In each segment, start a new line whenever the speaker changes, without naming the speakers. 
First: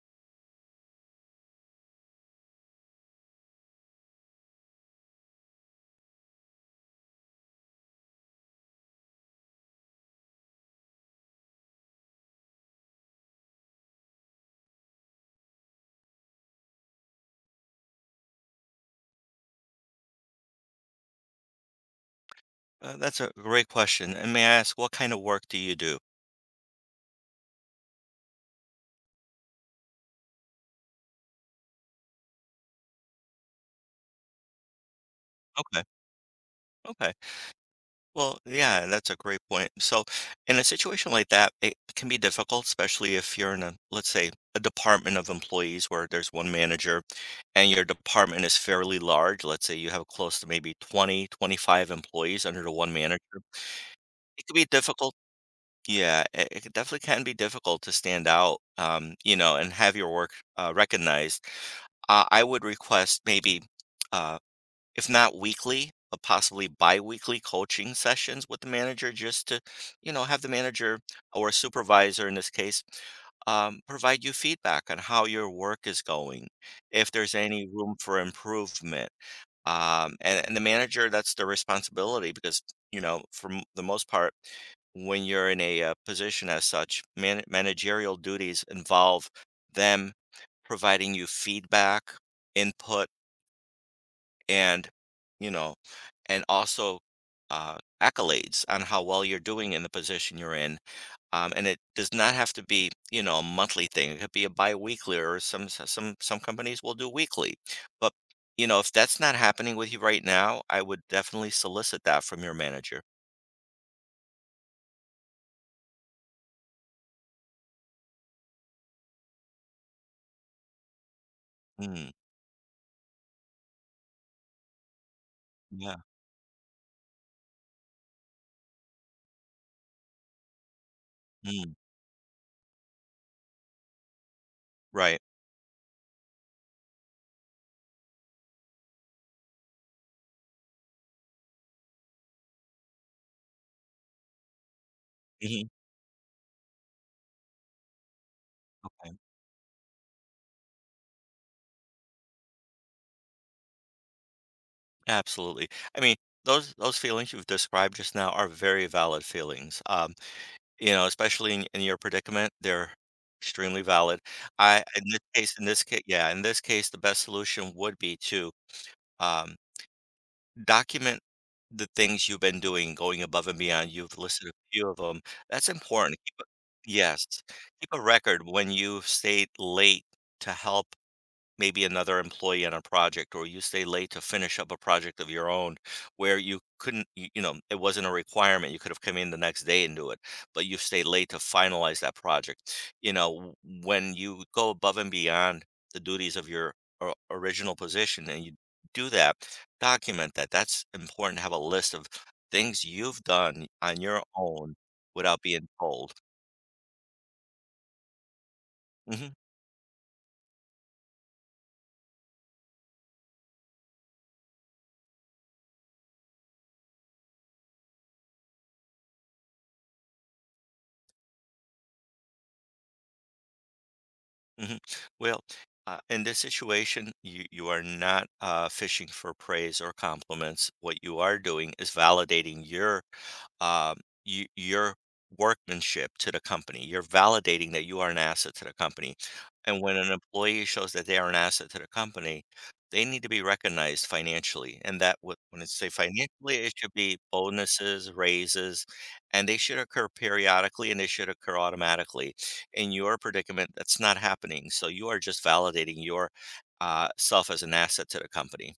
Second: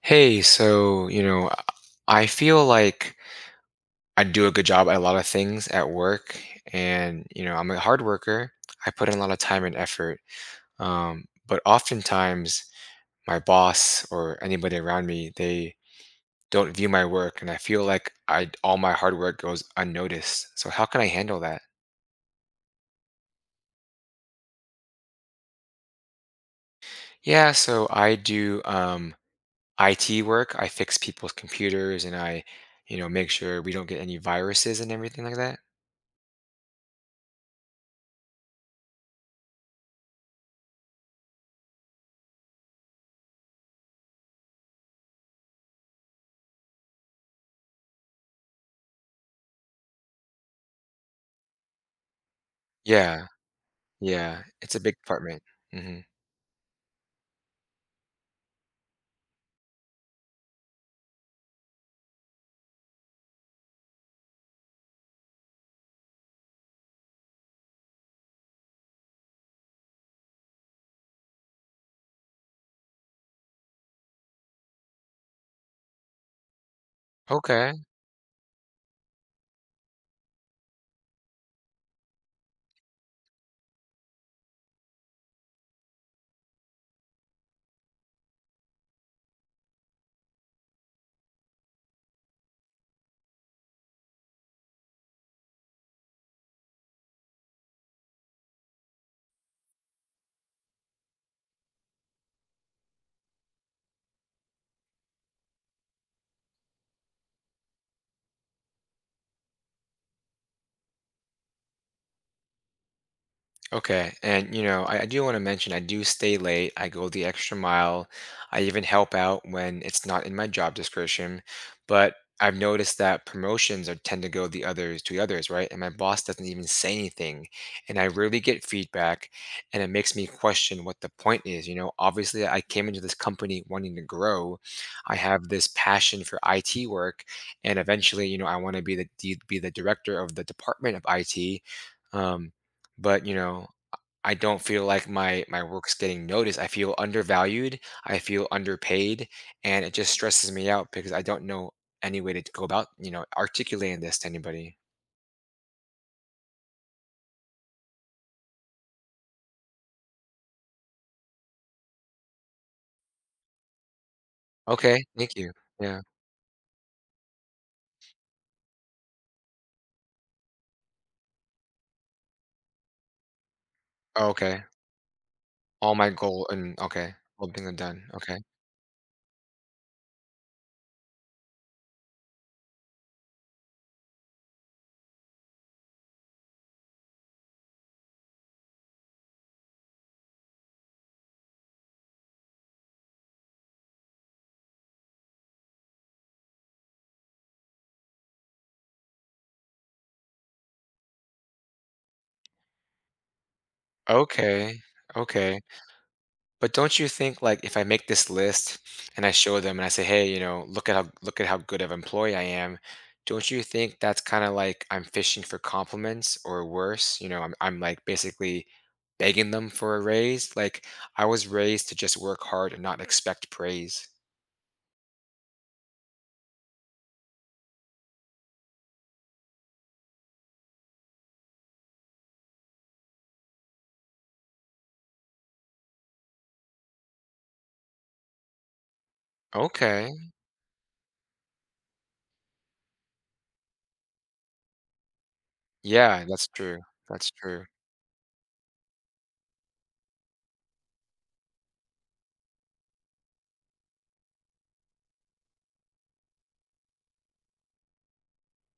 Hey, I feel like I do a good job at a lot of things at work and, I'm a hard worker. I put in a lot of time and effort. But oftentimes my boss or anybody around me, they don't view my work and I feel like I all my hard work goes unnoticed. So how can I handle that?
That's a great question. And may I ask, what kind of work do you do?
Yeah, so I do IT work. I fix people's computers and I make sure we don't get any viruses and everything like that.
Okay. Okay. Well, yeah, that's a great point. So, in a situation like that, it can be difficult, especially if you're in a, let's say, a department of employees where there's one manager and your department is fairly large. Let's say you have close to maybe 20, 25 employees under the one
Yeah.
manager.
Yeah,
It could be
it's a big
difficult.
apartment. Mhm.
Yeah, it definitely can be difficult to stand out, you know, and have your work recognized. I would request maybe. Uh, if not weekly, but possibly bi-weekly coaching sessions with the manager just to, you know, have the manager or a supervisor in this case, provide you feedback on how your work is going, if there's any
Okay.
room for improvement. And the manager, that's their responsibility because, you know, for the most part, when you're in a position as such, managerial duties involve them providing you feedback, input, and you know, and also accolades on how well you're doing in the position you're in. And it does not have to be, you know, a monthly thing. It could be a bi-weekly, or some companies will do weekly. But you know, if that's not happening with you right now, I would definitely solicit that from your manager.
Okay. And, I do want to mention I do stay late. I go the extra mile. I even help out when it's not in my job description.
Mm,
But I've noticed that promotions are tend to go the others to the others, right? And my
yeah.
boss doesn't even say anything. And I rarely get feedback. And it makes me question what the point is.
Mm,
You know, obviously I came into this company wanting to grow. I
right.
have this passion for IT work. And eventually, I want to be the director of the department of IT. Um, but I don't feel like my
Mhm.
work's getting noticed. I feel undervalued. I feel
Okay.
underpaid, and it just stresses me out because I don't know any way to go about, articulating this to anybody.
Absolutely. I mean, those feelings you've described just now are very valid feelings. You know, especially in your predicament, they're extremely valid. I
Okay, thank you.
in this
Yeah.
case, yeah, in this case, the best solution would be to, um, document the things you've been doing, going above and beyond. You've
Oh,
listed a
okay.
few of them. That's
All my
important. Keep a
goal and okay,
yes.
one thing I'm
Keep a
done. Okay.
record when you've stayed late to help maybe another employee on a project, or you stay late to finish up a project of your own where you couldn't you know, it wasn't a requirement, you could have come in the next day and do it, but you stayed late to finalize that project. You know, when you go above and beyond the duties of your original position, and you do that, document that. That's important. Have a list of things you've done on your own
Okay.
without
Okay.
being told.
But don't you think like if I make this list and I
Hmm.
show them and I say, "Hey, you know, look at how good of employee I am," don't you think that's kind of like I'm fishing for compliments or worse? I'm like basically begging them for a raise. Like I was raised to just work hard and not expect praise.
Hmm. Well, in this situation, you are not fishing for praise or compliments. What you are doing is validating your um, your workmanship to the company. You're validating that you are an asset to the company. And when
Okay.
an employee shows that they are an asset to the company, they need to be recognized financially. And that would, when it's say
Yeah, that's
financially, it
true.
should be
That's true.
bonuses, raises, and they should occur periodically and they should occur automatically. In your predicament, that's not happening. So you are just validating your self as an asset to the company.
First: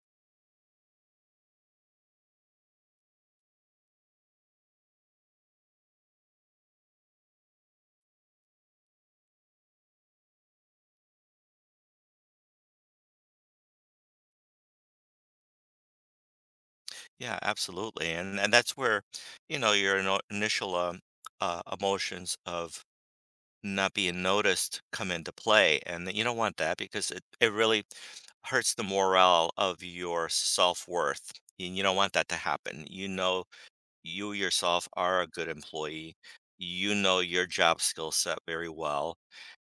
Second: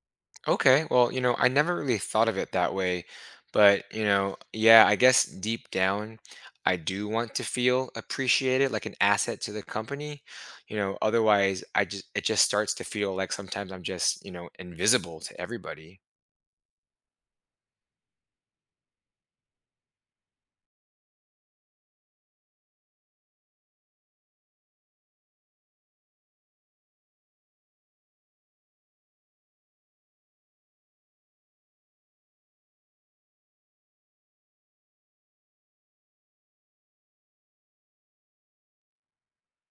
Okay, well, I never really thought of it that way, but yeah, I guess deep down, I do want to feel appreciated, like an asset to the company. You know, otherwise, I just it just starts to feel like sometimes I'm just, invisible to everybody.
Yeah, absolutely. And that's where, you know, your initial emotions of not being noticed come into play, and you don't want that because it really hurts the morale of your self worth. And you don't want that to happen. You know, you yourself are a good employee. You know your job skill set very well.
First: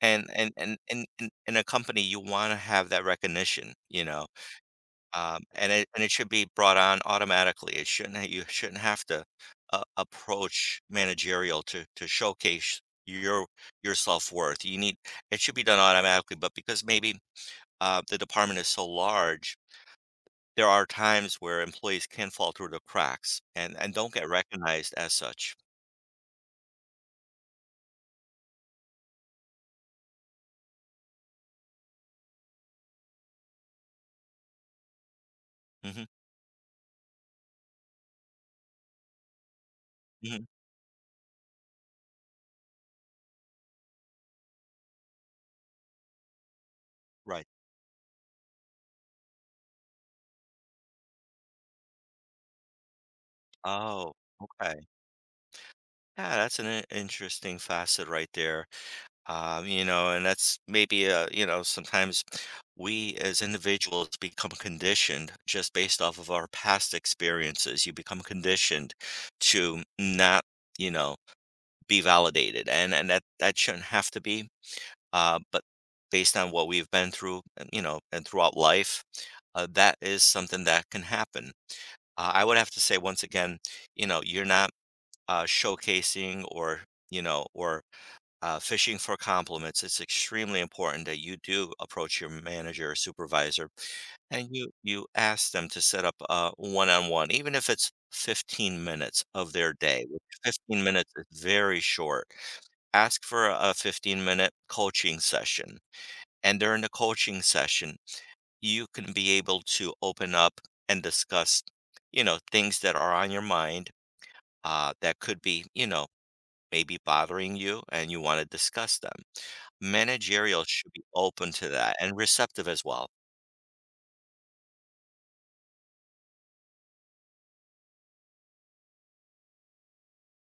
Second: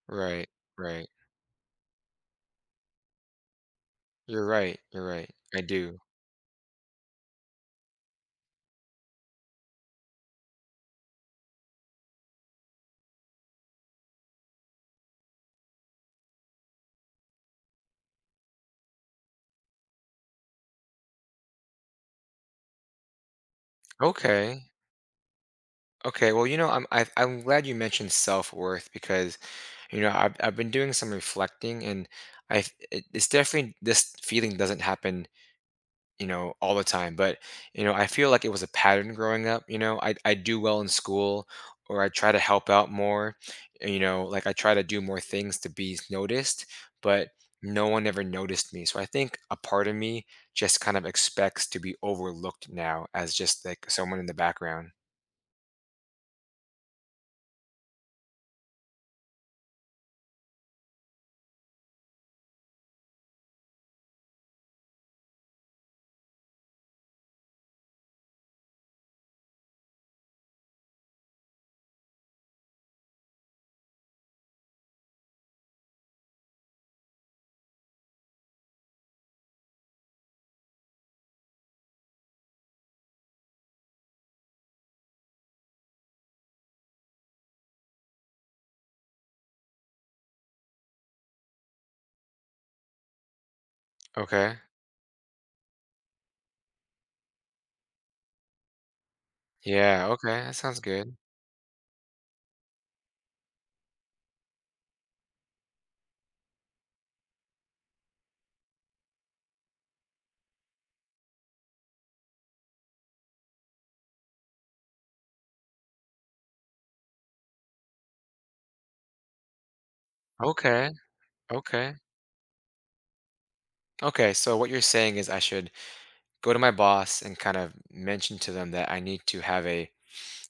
And
Right,
and and and
right.
and in a company, you wanna have that recognition, you know?
You're right. You're right. I do.
And it should be brought on automatically. It shouldn't ha You shouldn't have to a approach managerial to showcase your your self-worth. You need it should be done automatically, but because maybe, the department is so large, there are times where employees can fall through the cracks and don't get
Okay.
recognized as such.
Okay. Well, I'm glad you mentioned self-worth because, I've been doing some reflecting and I it's definitely this feeling doesn't happen,
Mhm.
all the time. But, I feel like it was a pattern growing up, you know. I
Mhm.
do well in school or I try to help out more, like I try to do more things to be noticed, but
Right.
no one ever noticed me. So I think a part of me just kind of expects to be overlooked now as just like
Oh,
someone in the
okay.
background.
Yeah, that's an I interesting facet right there. You know, and that's maybe, you know, sometimes we as individuals become conditioned just based off of our past experiences. You become conditioned to not, you know, be validated, and and that shouldn't have to be. But based on what we've been through, and, you know, and throughout life, that is something that can happen. I would have to say once again, you know, you're not showcasing or you know, or fishing for compliments. It's extremely important that you do approach your manager or supervisor, and
Okay.
you ask them to set up a one-on-one, even if it's 15 minutes of their day.
Yeah,
Which
okay. That sounds
15 minutes
good.
is very short. Ask for a 15-minute coaching session. And during the coaching session, you can be able to open up and discuss, you know, things that are on your mind. That could be, you know, may be bothering you and you want to discuss them. Managerial
Okay.
should be open to
Okay.
that and receptive as well.
Okay, so what you're saying is I should go to my boss and kind of mention to them that I need to have a,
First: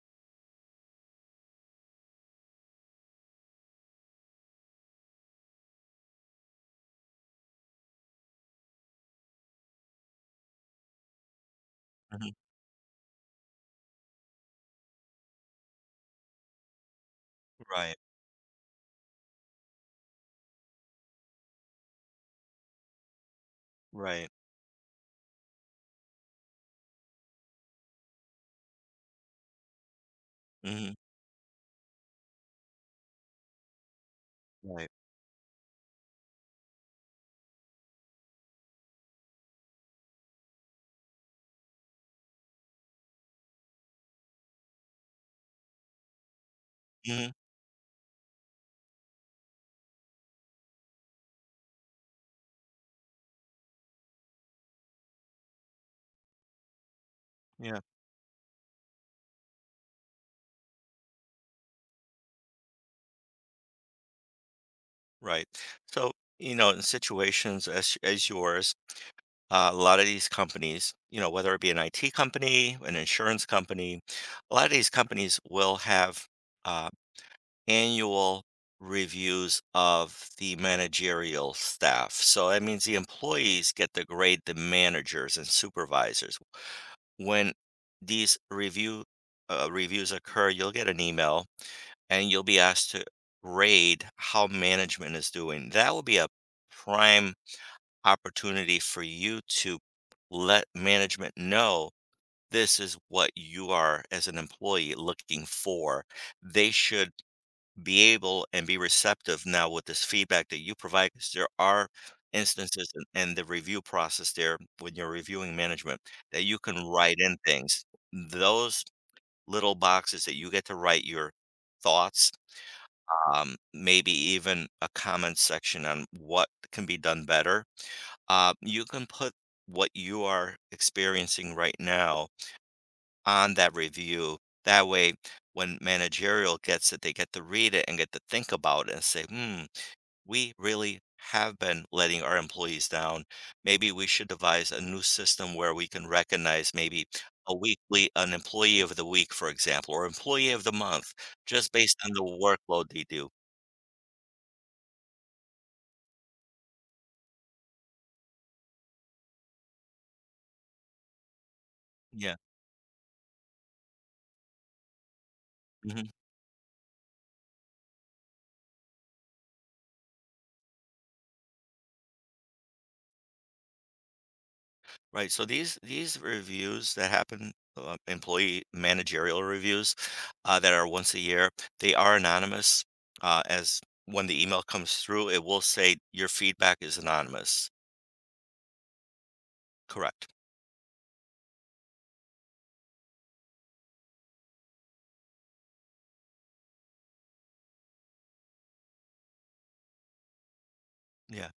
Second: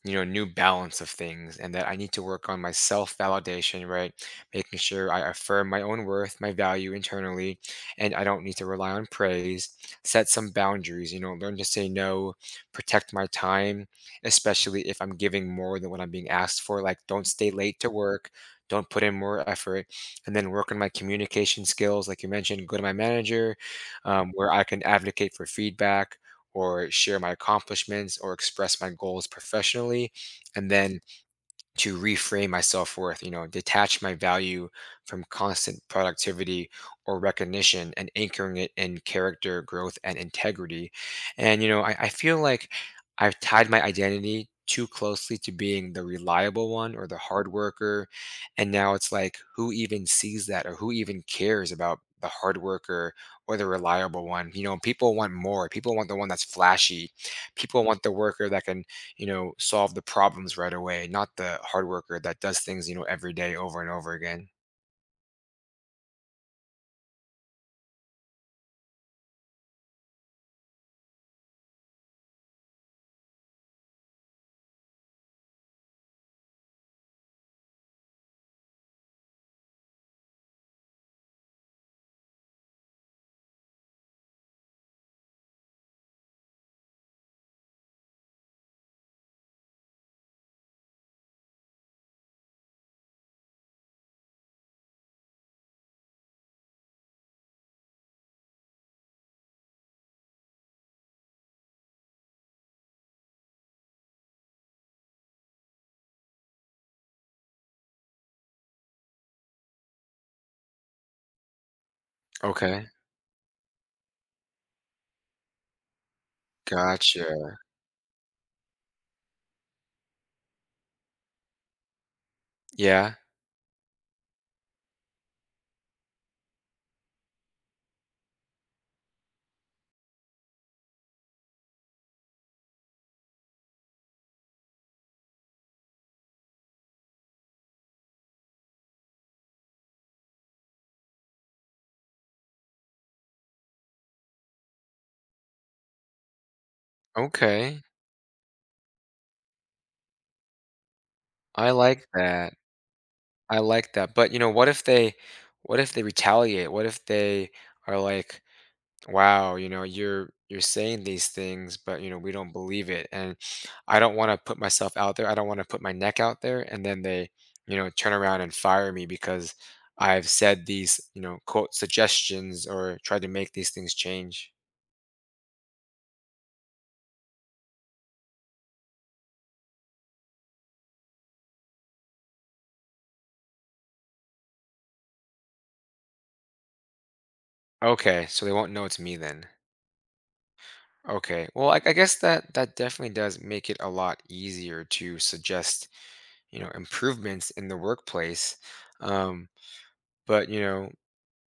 new balance of things and that I need to work on my self validation, right? Making sure I affirm my own worth, my value internally, and I don't need to rely on praise. Set some boundaries, learn to say no,
Mhm.
protect my time, especially if I'm giving more than what I'm being asked for. Like, don't stay late to
Right,
work, don't put in more effort, and then work on my communication skills. Like you mentioned, go to my manager,
right.
where I can advocate for feedback or share my accomplishments or express my goals professionally. And
Hmm.
then to reframe my self worth, detach my value
Right.
from constant productivity or recognition and anchoring it in character, growth, and integrity. And, I feel like I've tied my identity too closely to being the reliable one or the
Hmm.
hard worker. And now it's like, who even sees that or who even cares about the hard worker or the reliable one? You know, people want more. People want the one that's flashy.
Yeah,
People want the worker that can, solve the problems right away, not the hard worker that does things, every day over and over again.
right. So, you know, in situations as yours, a lot of these companies, you know, whether it be an IT company, an insurance company, a lot of these companies will have uh, annual reviews of the managerial staff. So that means the employees get to grade the managers and supervisors. When these review reviews occur, you'll get an email and you'll be asked to grade how management is doing. That will be a prime opportunity for you to let management know this is what you are as an employee looking for. They should be able and be receptive now with this feedback that you provide, because there are
Okay.
instances in the review process there when you're reviewing management that you can write in
Gotcha.
things, those little boxes that you get to write your thoughts,
Yeah.
maybe even a comment section on what can be done better. Uh, you can put what you are experiencing right now on that review. That way, when managerial gets it, they get to read it and get to think about it and say, hmm, we really have been letting our employees down. Maybe we should devise a new system where we can recognize maybe a
Okay.
weekly, an employee of the week, for example, or employee of the month, just
I
based
like
on
that.
the workload they do.
I like that. But, you know, what if they retaliate? What if they are like, wow, you know, you're saying these things, but you know, we
Yeah.
don't believe it. And I don't want to put my
Mm-hmm.
neck out there, and then they, you know, turn around and fire me because I've said these, you know, quote suggestions or tried to make these things change.
Right, so these reviews that happen, employee managerial reviews, that are once a year, they are anonymous. As when the email comes through, it will say your feedback is anonymous.
Okay, so they won't know it's me then.
Correct.
Okay, well I guess that that definitely does make it a lot easier to suggest, improvements in the workplace. um but you know,
Yeah.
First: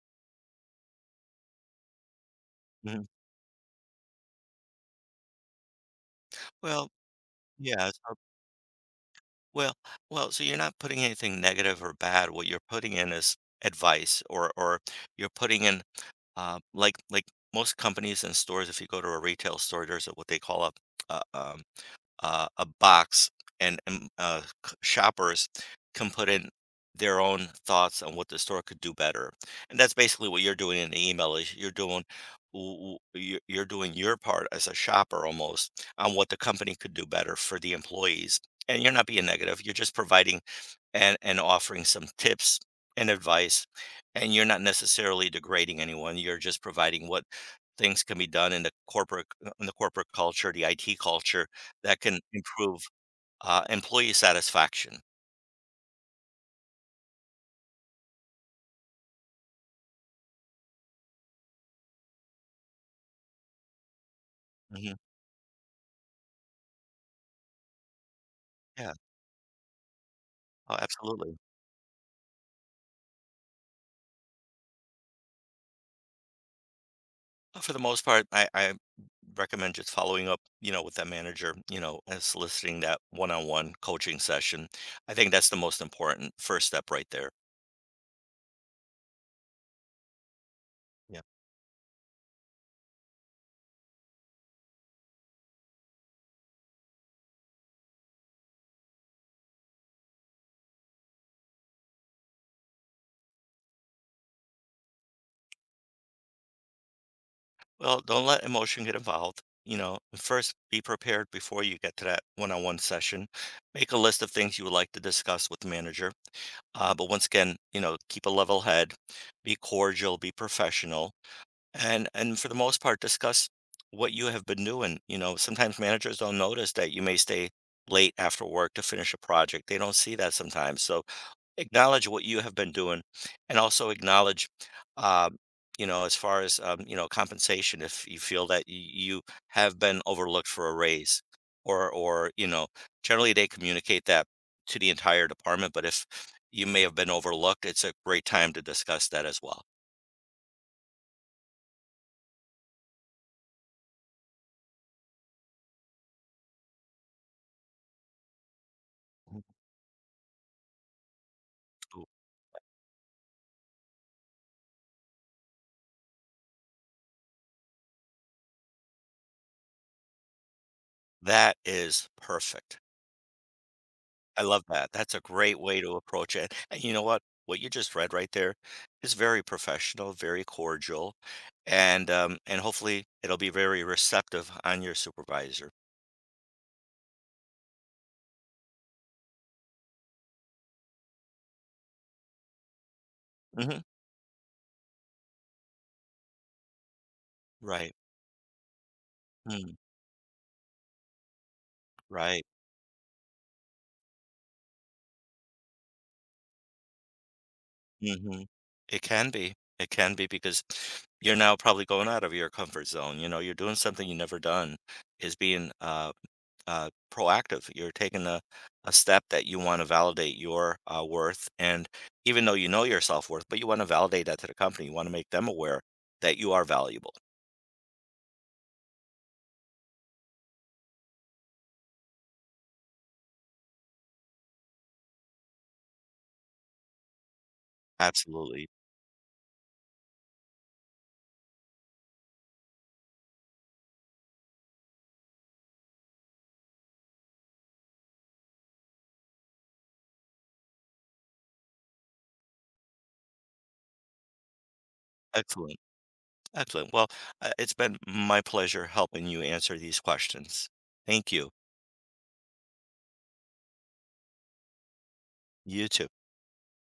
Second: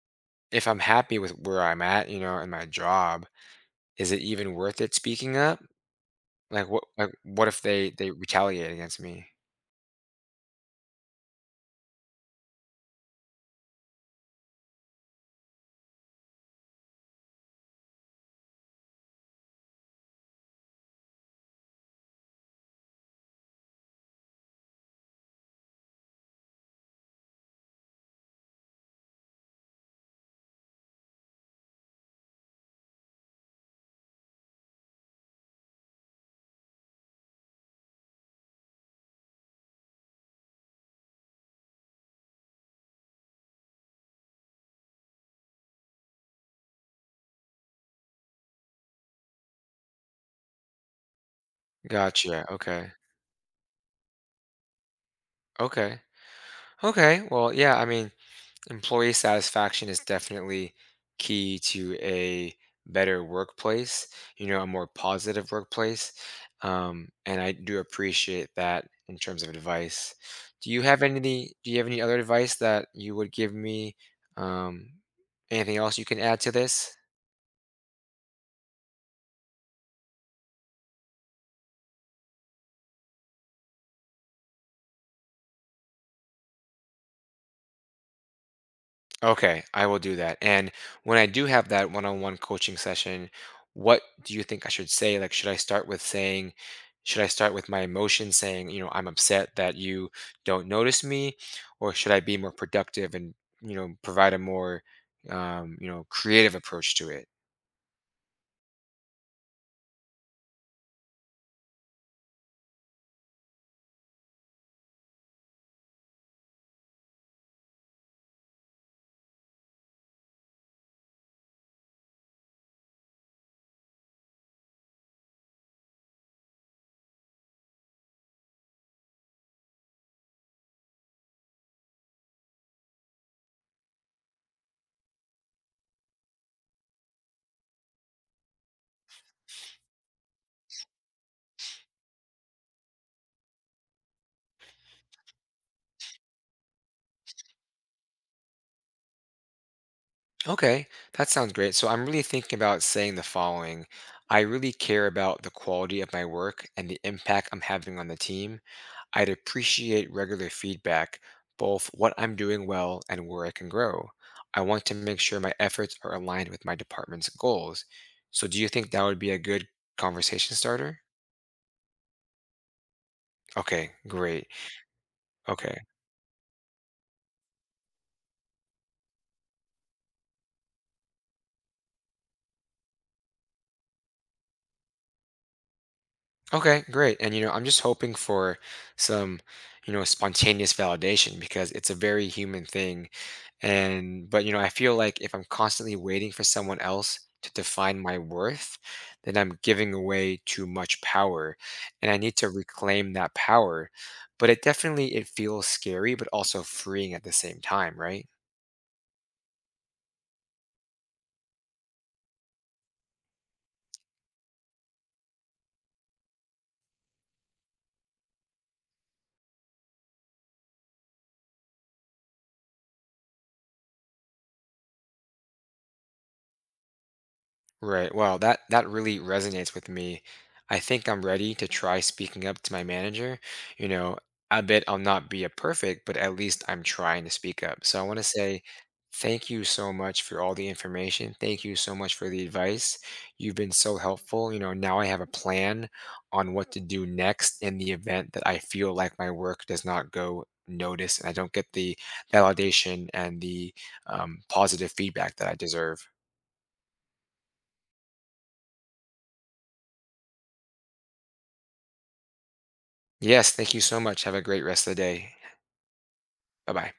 if I'm happy with where I'm at, you know, in my
Mhm.
job. Is it even worth it speaking up?
Well,
Like, what if
yeah.
they they
So,
retaliate against me?
well, well. So you're not putting anything negative or bad. What you're putting in is advice, or you're putting in, like most companies and stores. If you go to a retail store, there's a, what they call a, a um, a box, and, shoppers can put in their own thoughts on what the store could do better. And that's basically what you're doing in the email, is you're doing you're doing your part as a shopper almost on what the company could do better for the employees. And you're not being negative. You're just providing and offering some tips and advice, and you're not necessarily degrading anyone. You're just providing what things can be done in the corporate, in the corporate culture, the IT culture, that can
Gotcha,
improve,
okay.
employee satisfaction.
Okay. Okay, well, yeah, I mean, employee satisfaction is definitely key to a better workplace, you know, a more
Mhm.
positive workplace, and I do appreciate that
Yeah.
in terms of advice. Do
Oh,
you have any
absolutely.
do you have any other advice that you would give me? Um, anything else you can add to this?
For the most part, I recommend just following up, you know, with that manager, you know, and soliciting that one-on-one coaching session. I think that's the most important first step right there.
Okay, I will do that. And when
Yeah.
I do have that one-on-one coaching session, what do you think I should say? Should I start with my emotions saying, you know, I'm upset that you don't notice me, or should I be more productive and, you know, provide a more, creative approach to it?
Well, don't let emotion get involved, you know. First, be prepared before you get to that one-on-one session. Make a list of things you would like to discuss with the manager. But once again, you know, keep a level head, be cordial, be professional. And for the most part, discuss what you have been doing. You know, sometimes managers don't notice that you may stay late after work to finish a project. They don't see that sometimes, so acknowledge what you have been doing. And also acknowledge, um, you know, as far as, you know, compensation, if you feel that you have been overlooked for a raise, or you know, generally they communicate that to the entire department, but if you may have been overlooked, it's a great time to discuss that as well.
Okay, that sounds great. So I'm really thinking about saying the following. I really care about the quality of my work and the impact I'm having on the team. I'd appreciate regular feedback, both what I'm doing well and where I can grow. I want to make sure my efforts are aligned with my department's goals. So, do you think that would be a good conversation starter?
That is perfect.
Okay,
I
great.
love that. That's a great way
Okay.
to approach it. And you know what? What you just read right there is very professional, very cordial, and hopefully it'll be very receptive on your supervisor.
Okay, great. And you know, I'm just hoping for some, you know, spontaneous validation because it's a very human thing.
Hmm.
And but you know, I feel like if I'm constantly waiting for someone else to
Right.
define my worth, then I'm
Mm,
giving away too much power and I need
right.
to reclaim that power. But it definitely it feels scary but also freeing at the same time, right?
Hmm. It can be. It can be because you're now probably going out of your comfort zone. You know, you're doing something you never done, is being proactive. You're taking a step that you want to validate your worth. And even though you know your self worth, but you want to validate that to the company, you want to make them aware that you are valuable.
Right. Wow, that that really resonates with me. I think I'm ready to try speaking up to my manager. You know, I bet I'll not be a perfect, but at least I'm trying to speak up. So I want to say
Absolutely.
thank you so much for all the information. Thank you so much for the advice. You've been so helpful. You know, now I have a plan on what to do next in the event that I feel like my work does not go noticed and I don't get the validation and the, positive feedback that I
Excellent.
deserve.
Excellent. Well, it's been my pleasure helping you answer these questions. Thank you.
Yes, thank you so much. Have a great rest of the day.
You too.
Bye bye.